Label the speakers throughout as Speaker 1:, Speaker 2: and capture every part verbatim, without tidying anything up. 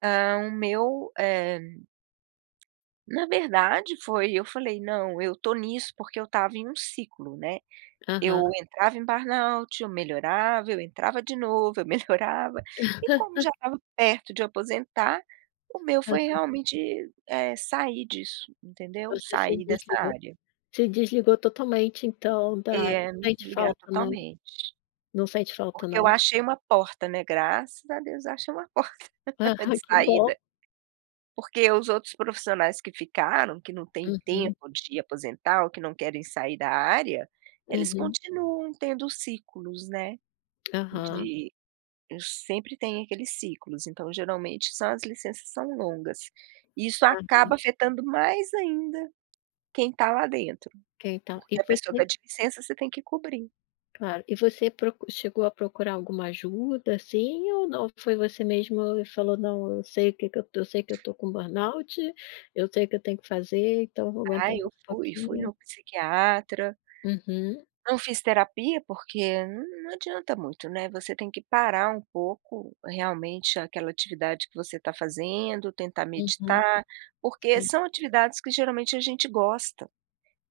Speaker 1: Ah, o meu, eh na verdade, foi, eu falei: "Não, eu estou nisso, porque eu estava em um ciclo", né.
Speaker 2: Aham.
Speaker 1: Eu entrava em burnout, eu melhorava, eu entrava de novo, eu melhorava, e como já estava perto de aposentar, o meu foi,
Speaker 2: Aham.
Speaker 1: realmente, eh, sair disso, entendeu?
Speaker 2: Você se
Speaker 1: Sair dessa
Speaker 2: desligou
Speaker 1: área.
Speaker 2: se desligou totalmente então da área.
Speaker 1: É, me
Speaker 2: Sente
Speaker 1: desligar
Speaker 2: falta, não
Speaker 1: totalmente.
Speaker 2: Não sente falta,
Speaker 1: Porque eu
Speaker 2: não?
Speaker 1: achei uma porta, né, graças a Deus, eu achei uma porta
Speaker 2: Ah,
Speaker 1: de
Speaker 2: ai, que bom.
Speaker 1: saída. Porque os outros profissionais que ficaram, que não têm
Speaker 2: Uhum.
Speaker 1: tempo de aposentar ou que não querem sair da área, eles
Speaker 2: Uhum.
Speaker 1: continuam tendo ciclos, né,
Speaker 2: Aham.
Speaker 1: de sempre tem aqueles ciclos. Então, geralmente, são as licenças são longas, isso
Speaker 2: Ah, sim.
Speaker 1: acaba afetando mais ainda quem está lá dentro,
Speaker 2: Ok então, e
Speaker 1: porque a pessoa
Speaker 2: você
Speaker 1: pede licença, você tem que cobrir.
Speaker 2: Claro, e você proc chegou a procurar alguma ajuda, assim, ou não, foi você mesmo e falou: "Não, eu sei o que que eu eu sei que eu estou com burnout, eu sei o que eu tenho que fazer, então vou aguentar
Speaker 1: Ah,
Speaker 2: mais
Speaker 1: eu
Speaker 2: um
Speaker 1: fui, fui
Speaker 2: pouquinho"?
Speaker 1: no psiquiatra
Speaker 2: Uhum.
Speaker 1: não fiz terapia, porque não adianta muito, né, você tem que parar um pouco, realmente, aquela atividade que você está fazendo, tentar
Speaker 2: Uhum.
Speaker 1: meditar, porque
Speaker 2: Sim.
Speaker 1: são atividades que geralmente a gente gosta,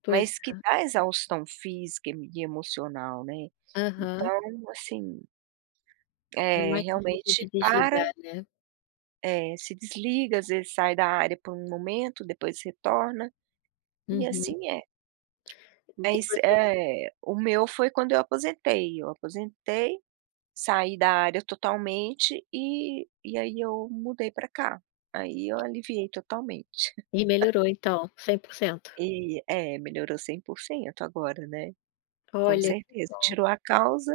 Speaker 2: Pois
Speaker 1: mas que
Speaker 2: é.
Speaker 1: dá exaustão física e me e emocional, né,
Speaker 2: Aham.
Speaker 1: então, assim
Speaker 2: É
Speaker 1: eh,
Speaker 2: mais difícil de
Speaker 1: realmente, para
Speaker 2: desligar, né.
Speaker 1: É, se desliga, às vezes, sai da área por um momento, depois retorna, e
Speaker 2: Uhum.
Speaker 1: assim é.
Speaker 2: E
Speaker 1: Mas,
Speaker 2: você
Speaker 1: eh, o meu foi quando eu aposentei, eu aposentei, saí da área totalmente e e aí eu mudei para cá, aí eu aliviei totalmente.
Speaker 2: E melhorou então, cem por cento?
Speaker 1: E é, melhorou cem por cento agora, né, com
Speaker 2: Olha, que
Speaker 1: certeza,
Speaker 2: bom.
Speaker 1: tirou a causa